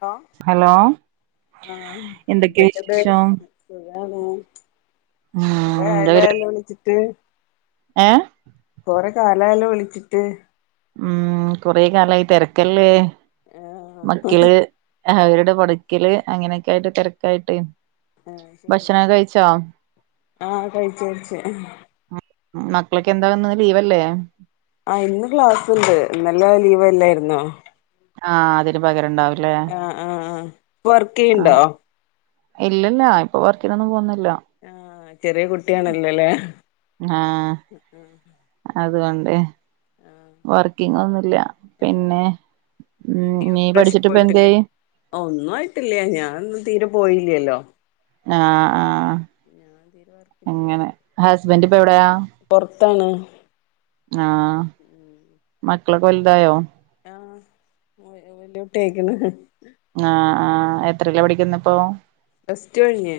Hello hello ആഹ് എന്തൊക്കെയാ എന്തൊക്കെന്ത വിശേഷം സുഖാണ് കൊറേ ഉം ആയല്ലോ വിളിച്ചിട്ട് ഏഹ് കൊറെ കാലായല്ലോ വിളിച്ചിട്ട് ഉം കൊറെ കാലമായി തിരക്കല്ലെ ആഹ് മക്കിള് അവരുടെ പടിക്കല് അങ്ങനെയൊക്കെ ആയിട്ട് തിരക്കായിട്ട് [unintelligible] ആഹ് കഴിച്ചു കഴിച്ചു മക്കളൊക്കെ എന്താക ലീവല്ലേ ആഹ് ഇന്ന് ക്ലാസുണ്ട് ഇന്നല്ല ലീവലായിരുന്നോ ആഹ് അതിന് പകരണ്ടാവൂലേ ആഹ് ആഹ് ആഹ് വർക്ക് ചെയ്യണ്ടോ ഇല്ലല്ല ഇപ്പൊ വർക്കിനൊന്നും പോന്നില്ല ആഹ് ചെറിയ കുട്ടിയാണല്ലല്ലേ അതുകൊണ്ടേ ആഹ് വർക്കിങ്ങൊന്നുല്ല ഏഹ് പിന്നെ ഉം നീ ഇപ്രാവശ്യം പോയിട്ടില്ലേ പഠിച്ചിട്ടിപ്പെന്തായി ഒന്നും ആയിട്ടില്ലേ ഞാനൊന്നും തീരെ പോയില്ലല്ലോ ആഹ് ആഹ് ഞാൻ തീരെ വർക്കിന് പോയി അങ്ങനെ ഹസ്ബൻഡ് ഇപ്പൊ എവിടെയാ പൊറത്താണ് ആഹ് ഉം മക്കളൊക്കെ വലുതായോ ആഹ് വലിയ ഓട്ട ആയിക്കണ് ആഹ് ആഹ് എത്രലാ പഠിക്കുന്ന ഇപ്പോ പ്ല്സ് ടു കഴിഞ്ഞ്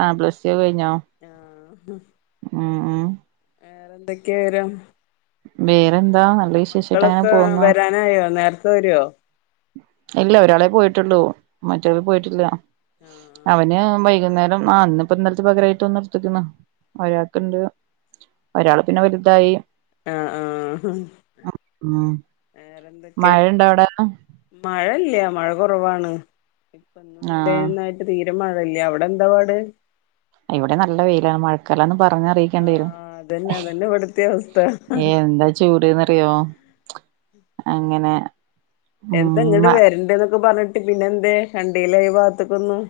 ആഹ് പ്ലസ് ടു ഒക്കെ കഴിഞ്ഞോ ആഹ് ഉം ഉം വേറെ എന്തൊക്കെയാ വരും വേറെന്താ നല്ല വിശേഷായിട്ട് അങ്ങനെ മക്കളൊക്കെ പോന്നു വരാനായോ നേരത്തെ വരുവോ ഇല്ല ഒരാളെ പോയിട്ടുള്ളൂ മറ്റവൾ പോയിട്ടില്ല അവന് വൈകുന്നേരം ആന്ന് ഇപ്പ ഇന്നലത്തെ പകരായിട്ട് ഒന്നർത്തിക്കുന്നു ഒരാൾക്കുണ്ട് ഒരാള പിന്നെ വലുതായി ആഹ് ആഹ് ഉം വേറെന്തൊക്കെ മഴയുണ്ടോ അവിടെ മഴല്ല മഴ കുറവാണ് ആഹ് [unintelligible] തീരുമഴല്ല അവിടെ എന്താ പാട് ഇവിടെ നല്ല വെയിലാണ് മഴ ക്കാലാന്ന് പറഞ്ഞ് അറിയിക്കേണ്ടി വരും ആഹ് അതന്നെ അതന്നെ ഇവിടുത്തെ അവസ്ഥ ഏഹ് എന്താ ചൂട്ന്നറിയോ അങ്ങനെ എന്താ ഉം ഇങ്ങോട്ട് വരണ്ട് എന്നൊക്കെ പറഞ്ഞിട്ട് പിന്നെ എന്തേ കണ്ടീലായി ഭാഗത്തെക്കൊന്നും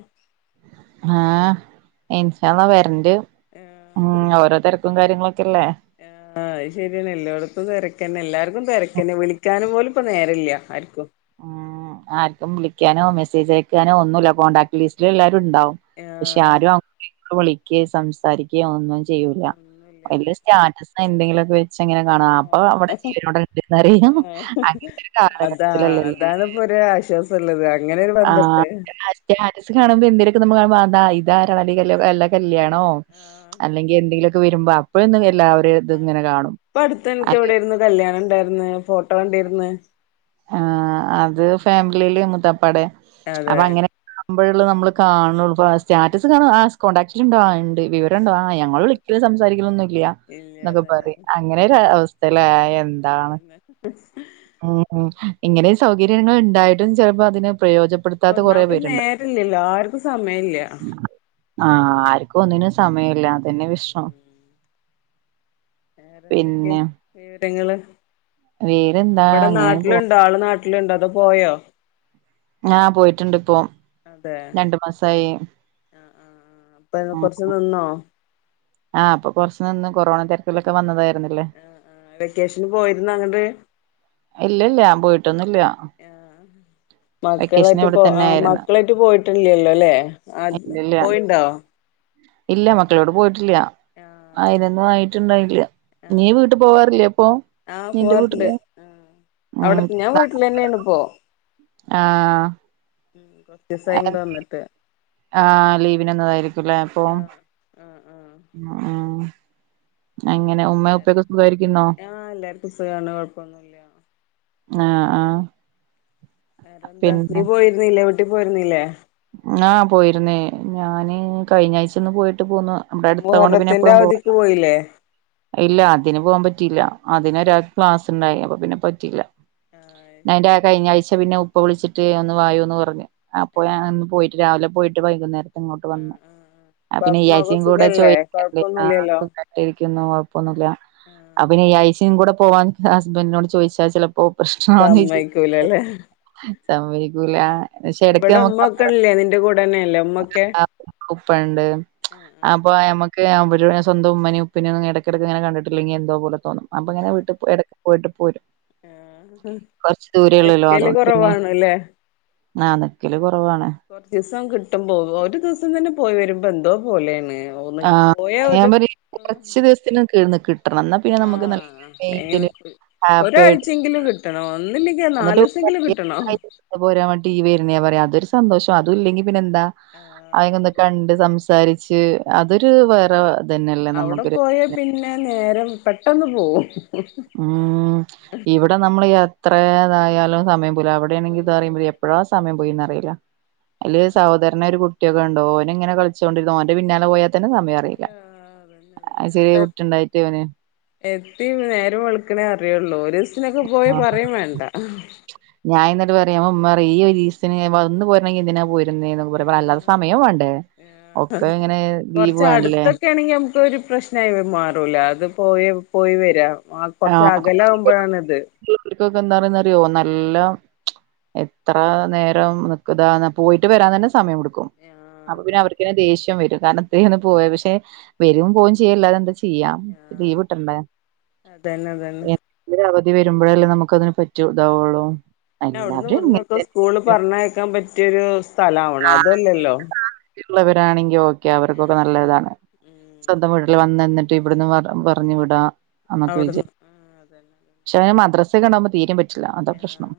ആഹ് ഇൻഷള്ളാ വരണ്ട് ഉം ആഹ് ഓരോ തിരക്കും കാര്യങ്ങളൊക്കെല്ലേ ആഹ് [inaudible] അത് ശരിയാണ് എല്ലായിടത്തും തിരക്കന്നെ എല്ലാർക്കും തിരക്കന്നെ വിളിക്കാനും പോലും ഇപ്പ നേരല്ല ആർക്കും ഉം ആർക്കും വിളിക്കാനോ മെസ്സേജ് അയക്കാനോ ഒന്നുല്ല കോണ്ടാക്ട് ലീസ്റ്റ് എല്ലാരും ഉണ്ടാവും പക്ഷെ ആഹ് ആരും [unintelligible] വിളിക്ക സംസാരിക്ക ഒന്നും ചെയ്യൂല്ല ഒന്നുല്ലാതെ വല്ല സ്റ്റാറ്റസോ എന്തെങ്കിലുമൊക്കെ എങ്ങനെ കാണ അപ്പൊ അവിടെ ആഹ് ജീവനോടെ ഇണ്ടന്നറിയ അങ്ങനത്തെ കാലഘട്ടം ആഹ് അതാണ് ഇപ്പോ ഒരു ആശ്വാസള്ളത് അങ്ങനൊ ഒരു ആഹ് ബന്ധട്ടെ സ്റ്റാറ്റസ് കാണുമ്പോ എന്തേലൊക്കെ നമ്മ ആഹ് [unintelligible] [unintelligible] കല്യാണോ ആഹ് അല്ലെങ്കിൽ എന്തെങ്കിലൊക്കെ വരുമ്പോ അപ്പോഴൊന്നും [unintelligible] ഇത് ആഹ് ഇങ്ങനെ കാണും ഇപ്പൊ അടുത്ത് അ എനിക്ക് എവിടെയിരുന്നു കല്യാണം ഇണ്ടായിരിന്ന് ഫോട്ടോ കണ്ടിരിന്ന് ആ അത് ഫാമിലിയില് മുത്തപ്പാടെ അതെ അപ്പൊ അങ്ങനെ, നമ്പഴുള്ള നമ്മള് കാണു ആഹ് സ്റ്റാറ്റസ് കാണ അ കോൺടാക്റ്റ ഉണ്ട് വിവരംണ്ടോ ആ ഞങ്ങൾ ആഹ് വിളിക്കലും സംസാരിക്ക ലെന്നുംല്ല ഇല്ല എന്നൊക്കെ അതന്നെ പറിം അങ്ങനെ ഒരു അവസ്ഥയില എന്താണ് എ ഉ ഹ് ഇങ്ങനെ സൗകര്യങ്ങൾ ഉണ്ടായിട്ടും ചിലപ്പോ അതിന് പ്രയോജപ്പെട ഒന്നാമത് നേരല്ലല്ലോ ആർക്കും സമയം ഇല്ല ആഹ ആർക്കും ഒന്നിനും സമയമല്ല അതന്നെ വിഷ്രം വേറെന്തൊക്കെയ വിവരങ്ങള് വേറെന്താ ഇവിടെ അങ്ങനെ പോ നാട്ടിലുണ്ട ആള് നാട്ട വീട്ടിലുണ്ടോ അതോ പോയോ? ആ പോയിട്ടുണ്ട് ഇപ്പോ അതെ രണ്ട് മാസായി ആ ആ അപ്പൊ ആ [unintelligible] ആഹ് അപ്പം കെറച്ച്നിന്നും കൊറോണ തെരക്കിലൊക്കെ വന്നതായിരുന്നല്ലേ ആ ആ വെക്കേഷന് പോയിരുന്നു അങ്ങ്ട് ഇല്ല ഇല്ല ഞാൻ പോയിട്ടൊന്നുല്ല ആ വെക്കേഷൻ മക്കളായിട്ട് ഇവിടെ പോ ആ തന്നെ ആയിരുന്നു മക്കളായിട്ട് പോയിട്ടില്ലല്ലോ അല്ലേ ആ ഇല്ലല്ല പോയിണ്ടോ? ഇല്ല മക്കളോട് പോയിട്ടില്ല ആ അതിനൊന്നും ആയിട്ടുണ്ടായില്ല. ആ നീ വീട്ടു പോവാറില്ലപ്പൊ? ആ പോവറ്ണ്ട് ഉം അവിടത്തെ ഞാൻ വീട്ടിൽ തന്നെയാണ് പോ ആഹ് ഉ കൊറച്ചീസായി ഇങ്ങട്ട് വന്ന്ട്ട് ആ ലീവിനന്നതായിരിക്കുംല്ലേ അപ്പൊ ആ ഉം ആ ആ ആ എങ്ങനെ ഉമ്മ വേറെ ഉപ്പയൊക്കെ സുഖായിരിക്കുന്നോ? ആ എല്ലാർക്കും സുഖാണ് കൊഴപ്പൊന്നുല്ല ആഹ് ആഹ് വേറെന്താ നീ പിന്നെ പോയിരുന്നില്ലേ വീട്ടി പോയിരുന്നില്ലേ? ആ് പോയിരുന്നേ ആ ഞാന് കഴിഞ്ഞ ആഴ്ചന്ന് പോയിട്ട് പോന്ന ഇവടെ അടുത്താവ കൊണ്ട് പിന്നെ മുഹറത്തിന്റെ എപ്പഴും അവധിക്ക് പോവലോ പോയില്ലേ ഇല്ല അതിന് പോകാൻ പറ്റിയില്ല ആഹ് അതിനൊരാ ക്ലാസ്ണ്ടായി അപ്പൊ പിന്നെ പറ്റില്ല. ആഹ് ഞ അയിന്റെ ശരി കഴിഞ്ഞ ആഴ്ച പിന്നെ ഉപ്പ വിളിച്ചിട്ട് ഒന്ന് വായോന്ന് പറഞ് അപ്പോ ഞാ ആഹ് അന്ന് പോയിട്ട് രാവിലെ പോയിട്ട് വൈകുന്നേരം ഇങ്ങോട്ട് വന്ന് ആഹ് ആഹ് പിന്നെ ഉപ്പാക്കും ഈ ഉമ്മാക്കും ആയിച്ചിം കൂടെ സുഖല്ലേ ചോദിക്കണ്ടെ കൊഴപ്പൊന്നുല്ലല്ലോ [unintelligible] ുന്നു ആഹ് കുഴപ്പൊന്നുല്ല അപ്പ ആഹ് ഈ ആയിച്ചിം കൂടെ പോവാൻ ഹസ്ബൻഡിനോട് ചോദിച്ചാൽ ചില ഇപ്പൊ പ്രശ്നന്ന സമ്മയ്ക്കൂലല്ലേ സംഭവിക്കൂല പക്ഷെ എടക്ക് ഇവിടെ നമ്മുക്ക് [unintelligible] ഇല്ലേ നിന്റെ കൂടെ തന്നെയല്ലോ ഉപ്പണ്ട് ആഹ് അപ്പൊ ആഹ് ഞമക്ക് അവര് സ്വന്ത ഉമ്മ നിം ഉപ്പനിം ന്നും ഇടക്കിടക്ക ഇങ്ങനെ കണ്ടിട്ടില്ലെങ്കിൽ എന്തോ പോലെ തോന്നും അപ്പൊ ഇങ്ങനെ വീട്ടിൽ പോയിഎടക്ക് പോയിട്ട് പോരും. ആഹ കൊറച്ച് ദൂര ഉള്ളല്ലോ അതുകൊണ്ട് പിന്നെ ആ നിക്കൽ കുറവാണ്. കുറച്ച് ദിവസം കിട്ടുമ്പോ ഒരു ദിവസം തന്നെ പോയി വരുമ്പോ എന്തോ പോലെയാണ് ഒന്ന് ആഹ പോയാ അങ്ങനെ ഒരു വുമ്പര് കുറച്ചു ദിവസത്തിന കേന്ന് കിട്ടണം എന്നാ പിന്നെ നമുക്ക് നല്ല ആഹ് മെയിന്റയിൻ ഹാപ്പി ആയിട്ട് ഒരാഴ്ചെങ്കിലും കിട്ടണോ ഒന്നില്ലെങ്കോ നാല് എന്നിട്ട് ദിവസെങ്കിലും കിട്ടണം [unintelligible] വരുന്ന പറയാ അതൊരു സന്തോഷം അതുംല്ലെങ്കിൽ പിന്നെന്താ ആഹ് അതന്നെ അയിനെ അതന്നെ കണ്ട് സ സംസാരിച്ച് അതൊരു വേറെ ഇതന്നെയല്ലേ അവിടെ നമുക്കൊരു പോയ പിന്നെ നേരം പെട്ടെന്ന് പോവും. ഉം ഇവിടെ നമ്മൾ എത്ര ഏതായാലും സമയം പോവൂല അവിടെയാണെങ്കിൽ ഇത് പറയുമ്പോ എപ്പോഴ സമയം പോയിന്നറിയില്ല അല്ല്യ സഹോദര ഓന് ഒരു കുട്ടിയൊക്ക ഉണ്ടോ ഓന് ഇങ്ങെ കളിച്ചുകൊണ്ടിരുന്നാ ഓന്റെ പിന്നാലെ പോയാൽ തന്നെ സമയ യില്ല അതന്നെ അതന്നെ ചെറിയ അവിടെ കുട്ടുണ്ടായിട്ട് അവന് എത്തി നേരം വളിക്കണേ അറിയുള്ളൂ ഒരു ദിവസനൊക്കെ പോയി ആ പറയും വേണ്ട ഞാൻ എന്നട്ട പറയാേ പറ ഈസ ഒന്ന് പോയിരണ്ടെി എന്തിനാ പോയി പറ പറ അല്ലാത്ത സമയവും വേണ്ടേ ഒക്കെ ഇങ്ങനെ ദീപ് വേണല്ലേ ആണെിൽ നാമൊരു പ്രശ്ം മാറൂല അത് പോയി പോയി വരാ ആ കൊറച്ച അകലകുമ്പോഴാണ ഇത് വീട്ടക്കൊക്കെ എന്താ പറുന്നറിയോ നല്ല എത്ര നേരം നക്ക്താ പോയിട്ട് വരാൻ തന്നെ സമയം കൊടുക്കും അപ്പൊ പിന്നെ അതന്നെ അവർക്ക് ഒക്കെ ദേഷ്യം വരും കാരണം ഇത്രയും ഒന്ന് പോ പക്ഷെ വരും പോവും ചെയ്യല്ല അതെന്താ ചെയ്യാം ലീവ് ഇട്ടന്ന അത തന്നെ അതന്നെ എ അവധി വരുമ്പോഴല്ലേ നമുക്ക് അതിന് പറ്റ ഇതാവുള്ളൂ പിന്നെ അവിടുന്ന് എല്ലാവരും ഇവിടന്നൊക്കെ ഇങ്ങന സ്കൂള് പറഞ്ഞ കേക്കാൻ പറ്റിയൊരു സ്ഥലം ആണ അതല്ലല്ലോ ള്ളവരാണെങ്കിൽ ഓക്കെ അവർക്കൊക്കെ നല്ലതാണ് ഉം സ്വന്തം വീട്ടിൽ വന്ന നിന്നിട്ട് ഇവിടുന്ന് പറു വിടാ നമ്മുക്ക് അവിടുന്ന് വിജയം ആ അതന്നെ അതന്നെ പക്ഷ അവനന് മദ്രാസൽ കണ്ടാവക്പോ തീര പറ്റില്ല അന്ത പ്രശനം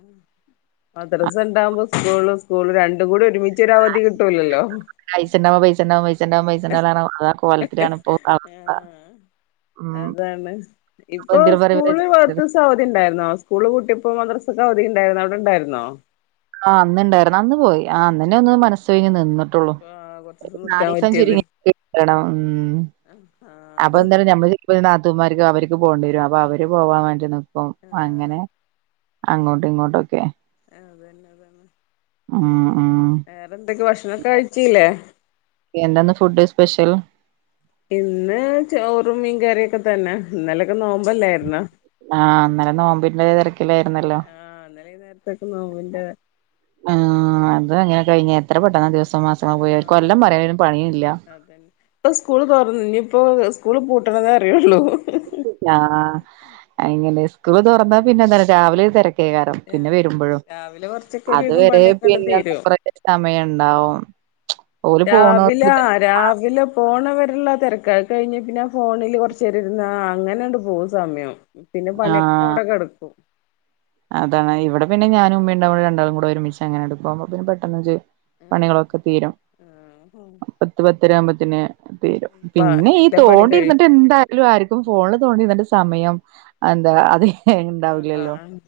മദ്രസം ഉണ്ടാവകുമ്പോ സ്കൂള് സ്കൂള് രണ്ടും കൂടി ഒരുമിച്ച് ഒര അവധി കിട്ടൂലല്ലോ പൈസ നവ പൈസനവൈ [unintelligible] പച്ചെറ പൈസെറ അതാ കോലത്തിലാണ് ഇപ്പോൊ അവസ്ഥ ഉ ആണ് ഇപ്പൊ സ്കൂള മ സ അവധി ഉണ്ടായിന്നോ സ്കൂള് കൂട്ടിപ്പോ മദ്രസ സ അവധി ഉണ്ടായിരുന്നു അവിടെണ്ടായിന്നോ ആന്നുണ്ടായിരുന്നു അന്ന് പോയി ആ അന്നെ ഒന്ന് മനസ് കഴിഞ്ഞ് നിന്നട്ട് ആ കൊറച്ച് ദിവസം നിക്കാൻ നാലസം പറ്റിയതിൽ ചുരുങ്ങിണം ഉ ആ അപ്പൊ അത് എന്ത നഞമ്മള് ഇ നാത്തൂമാർക്ക് അവർക്ക് പോകേണ്ടി വരും അപ്പൊ അവര് പോവാൻ വേണ്ടി നക്കും ആ അങ്ങനെ അങ്ങോട്ടിങ്ങോട്ടൊക്കെ അതന്നെ അതന്നെ ഉം ഉം വേറെ എന്തൊക്കെയ ഭക്ഷണോക്കെ കഴിച്ചില്ലേ എന്താ ഇന്ന് ഫുഡ് സ്പെഷ്യൽ ഇന്ന് ചോറും മീൻ കറിയൊക്കെ തന്നെ ഇന്നലൊക്കെ നോമ്പല്ലായിരുന്നോ ആഹ് ഇന്നലെ നോമ്പിന്റെ തിരക്കിലായിരുന്നല്ലോ ആ ഇന്നലെ ഈ നേരത്തൊക്കെ നോമ്പിന്റെ അ അത് അങ്ങനെ കഴിഞ്ഞ് എത്ര പെട്ടെന്ന ദിവസോം മാസങ്ങളും പോയി കൊല്ലം പറയാ ഒരു പണിയും ഇല്ല [inaudible] ഇപ്പ സ്കൂള് തുറന്നു ഇനിയിപ്പോ സ്കൂള് പൂട്ടണതേ അറിയുള്ളൂ അഹ് അങ്ങനെ സ്കൂള് തുറന്ന പിന്നെ അതാണ്‌ രാവിലെ തിര കയറും പിന്നെ ആഹ് വരുമ്പോഴും രാവിലെ കൊറച്ചൊക്കെ അത് ഒരുവിധം വരെ പണിയൊക്കെണ്ട് പിന്നെ തീരും മൂപ്പരെ സമയം ഉണ്ടാവും ഓല് രാവിലെ പോണോടത്ത് രാവിലെ പോണ വരെയുള്ള തിരക്ക അത് കഴിഞ്ഞ പിന്നെ ഞാൻ ഫോണിൽ കുറച്ച് നേരം ഇരുന്ന് അങ്ങനങ്ങട് പോകും സമയം പിന്നെ പണിയോക്കെ ആഹ് അവിടെ കിടക്കും അതാണ് ഇവിടെ പിന്നെ ഞാനും ഉമ്മേം ഉണ്ടാവുമ്പോ രണ്ടാളും കൂടെ ഒരുമിച്ച് അങ്ങനെ അങ്ങട് പോവുമ്പോ പിന്നെ പെട്ടന്ന് പണികളൊക്കെ തീരും പത്ത് പത്തര ആവുമ്പോത്തിന് തീരും ആ പിന്നെ ഈ എല്ലാ പണി കഴിയും തോണ്ടിരുന്നിട്ട് എന്താ ലെല്ലും ആർക്കും ഫോണിൽ തോണ്ടി നിന്നിട്ട് സമയം എന്താ അത് ഉണ്ടാവില്ലല്ലോ ആഹ്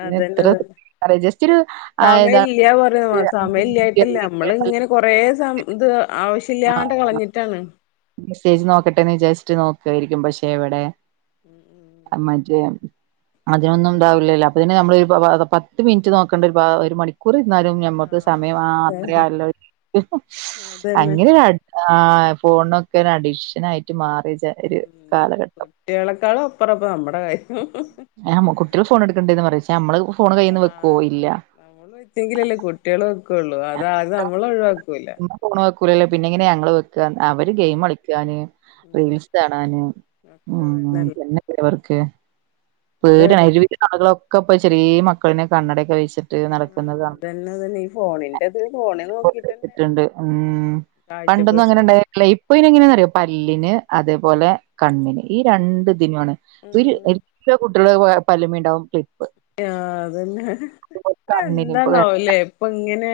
പിന്നെ അതന്നെ എത്ര തന്നെ അറിയാം ജസ്റ്റ് ഒരു ആഹ് എന്താ സമയം ഇല്ല പറയ സമയം ഇല്ലായിട്ടില്ല നമ്മൾ ഇങ്ങനെ കൊറേസം ഇത് ആവശ്യല്ലാണ്ട് കളഞ്ഞിട്ടാണ് മെസ്സേജ് നോക്കട്ടെ വിചാരിച്ചിട്ട് നോക്കുവായിരിക്കും പക്ഷെ എവിടെ [inaudible] [unintelligible] അതിനൊന്നും ഉണ്ടാവില്ലല്ലോ അപ്പൊത്തന്നി നമ്മളൊരു പത്ത് മിനിറ്റ് നോക്കേണ്ട ഒരു ഒരു മണിക്കൂർ ഇരുന്നാലും ഞമ്മ നമ്മക്ക് ആഹ് സമയം അതെ മാത്രേ അല്ല ഇനി അതന്നെ അങ്ങനെ ആഹ് ഫോണൊക്കെ ഒരു അഡിക്ഷനായിട്ട് മാറി ഉം കുട്ടികളെക്കാളും അപ്പുറ നമ്മുടെ കാര്യം ആഹ് കുട്ടികൾ ഫോൺ എടുക്കണ്ടേന്ന് പറേം എച്ചാ നമ്മള് ഫോൺ അതെ കയ്യീന്ന് വെക്കുവോ ആഹ് ഇല്ല നമ്മള് വെച്ചങ്കിലല്ലേ കുട്ടികൾ വെക്കുള്ളു അതാദ്യം നമ്മൾ ഒഴിവാക്കൂല്ല ഇമ്മള് ഫോൺ വെക്കൂലല്ലോ പിന്നെങ്ങനാ ഞങ്ങള് വെ ക്കുക അവര് ഉം ഗെയിം കളിക്കാന് ഉം റീൽസ് കാണാന് ഒക്കെ ഉം തന്നെല്ലേ പിന്നെ അവർക്ക് ഒരൊഴി പേടിയാണ് ജീവിക്കുന്ന ആളുകളൊക്കെ ഇപ്പൊ ചെറിയ മക്കളൊക്കെ കണ്ണടെയൊക്കെ വെച്ച് ആഹ് അതന്നെ അതന്നെ ഈ ഫോണിന്റെ ഇത് ഫോണീ നോക്കിട്ടന്നെ ണ്ട് ഉം കാഴ്ച പണ്ടൊന്നും പ്രശ്നം അങ്ങനെയുണ്ടാ യില്ല ഇപ്പൊ ഇനി എങ്ങനെയാന്നറിയോ പല്ലിന് അതേപോലെ കണ്ണിന് ഈ ഉം രണ്ട് ഇതിനുമാണ് ഒരു ഉം എല്ലാ കുട്ടികളെ പല്ലുമേ ഉണ്ടാവും ക്ലിപ്പ് ആഹ് അതന്നെ അത് കണ്ണിന് ഇപ്പൊ എന്താണവൂലേ ഇപ്പൊ ഇങ്ങനെ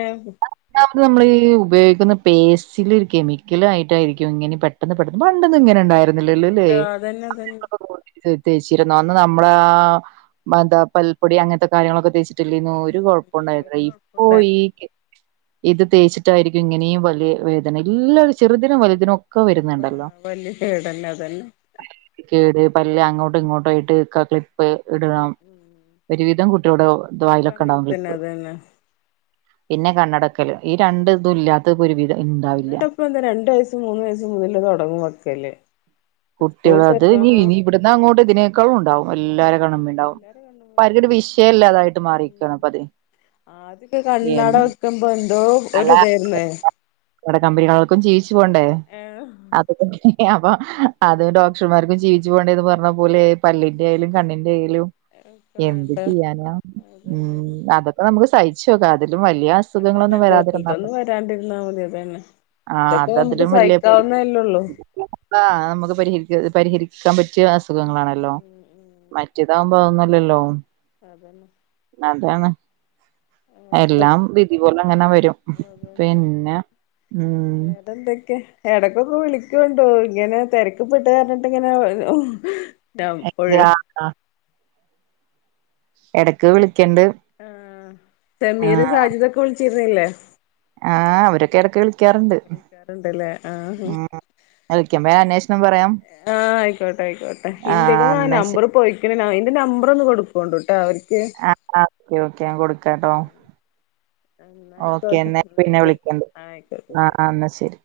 രണ്ടാമത് നമ്മൾ ഈ ഉപയോഗിക്കുന്ന പേസ്റ്റിലൊരു കെമിക്കലു ആയിട്ടായിരിക്കും ഇങ്ങനെ പെട്ടെന്ന് പെട്ട പണ്ടൊന്ന് ഇങ്ങനെ ഉണ്ടായിരു ല് ല് ലേ ഇല്ലല്ലോ അതന്നെ അതന്നെ [inaudible] ത് തേച്ചിരുന്നു അന്ന് നമ്മളാ മ ന്താ പൽപ്പൊടി അങ്ങൻത്ത കാര്യങ്ങളൊക്കെ തേച്ചി ദില്ലിനൊ ഒരു ഉം ഒരു കൊഴപ്പണ്ടായിരുന്നില്ല ഇപ്പൊ കൊഴപ്പുണ്ടായി ഈ ഇ ഇത് തേച്ച്‌ റ്റായിരിക്കും ഇങ്ങനേം വലിയ വേ തന്നെ ഉം എല്ലാ ചെറുദിനും വലുതിനു ഒക്കെ ആ വരുന്നുണ്ടല്ലോ വല്യ കേടന്നെ അതന്നെ കേട് പല്ല് അങ്ങോട്ടും ഇങ്ങോട്ടു ആയിട്ട് കാ ക്ലി പ്പ് ഉം ഇടണം ഉം ഒരുവിധം കുട്ടികളുടെ ദ ഒക്കെ വായിലൊക്കെ അങ്ങനെ ഇണ്ടാവും തന്നെ ക്ലിപ്പ് അതന്നെ പിന്നെ കണ്ണടക്കല് ഈ രണ്ട് ഇതും ഇല്ലാത്തത് ഒരുവിധം ഉണ്ടാവില്ല [unintelligible] രണ്ടു വയസ്സും മൂന്ന് വയസ് മുതല് തുടങ്ങും വക്കല് കുട്ടികളത് ഇനി ഇനി വ്‌ട്‌ന്നങ്ങോട്ട് തിനേക്കാളുണ്ടാവു എല്ലാരെ കണ്ണുമ്മെ ണ്ടാവു എല്ലാരും കണ്ണുമ്മ പല്ലൊരു തന്നെ വിഷയംമല്ലാതായിട്ട് ഉം മാറിയിക്കാണ് പതി ആദ്യൊക്കെ കണ്ണട വെക്കുമ്പോ എന്തോ ഒരു ഇതായിരുന്നേ കണ്ണട കമ്പനികൾക്കും ജീവച്ചു പോണ്ടേ ഏ അതാ ഇങ്ങനെ അപ്പൊ അത് ഡോക്ടർമാർക്കും ജീവിച്ചു പോകേണ്ടേന്ന് പറഞ്ഞ പോലെ പല്ലിന്റെ ആയാലും കണ്ണിന്റെ ആയാലും ഒക്കെ എന്ത് വേണ്ട ചെയ്യാനാ അതന്നെ ഉം അതന്നെ അതൊക്കെ നമുക്ക് സഹിച്ചു നോക്കാം അതിലും വലിയ അ സുഖങ്ങളൊന്നും വരാതിരുന്നാ അപ്പം ണ്ടിരുന്നാൽ മതി അതന്നെ ഇതൊക്കെ അത് നമുക്ക് സഹിക്കാവുന്നതല്ലേള്ളൂ ആഹ് നമുക്ക് പരിഹരിക്ക പരിഹരിക്കാൻ പറ്റിയ ഉം അസുഖങ്ങളാണല്ലോ ഉം ഉം മറ്റേതോ മാങ്ങല്ലല്ലോ അതന്നെ അതാണ് വേറെന്താ എല്ലാം വിധി പോലെ അങ്ങനെ വരും അതന്നെ പിന്നെ ഉം വേറെന്തൊക്കെ എടക്കൊക്കെ വിളിക്കുവോ എന്തോ ഇങ്ങനെ തിരക്കിപ്പെട്ട് പറഞ്ഞിട്ട് ഇങ്ങനെ ഒഴു [unintelligible] ഇടയ്ക്ക് വിളിക്കണ്ട് ആഹ് ആ സമീര് സാജിദൊക്കെ വിളിച്ചിരുന്നില്ലേ ആഹ് അവരൊക്കെ ഇടക്ക് വിളി ക്കാറുണ്ടല്ലേ ആഹ് വിളിക്കുമ്പോ അന്വേഷണം പറയാം ആഹ് ആയിക്കോട്ടെ ആയിക്കോട്ടെ ആ എന്റെയീന്ന് ആഹ് എന്നാ ശ നമ്പർ പോയി ഏന്റെ നമ്പറ് ഒന്ന് കൊടുക്കുകൊണ്ടൂട്ടോ അവർ ആഹ് ഓക്കെ ഓക്കെ ഞാൻ കൊടുക്കാട്ടോ ആഹ് എന്നാ ഓക്കെ ആയിക്കോട്ടെ എന്നാ പിന്നെ ശരി വിളിക്കാം ആയിക്കോട്ടെ ശരി ആഹ് ആഹ് എന്നാ ശെരി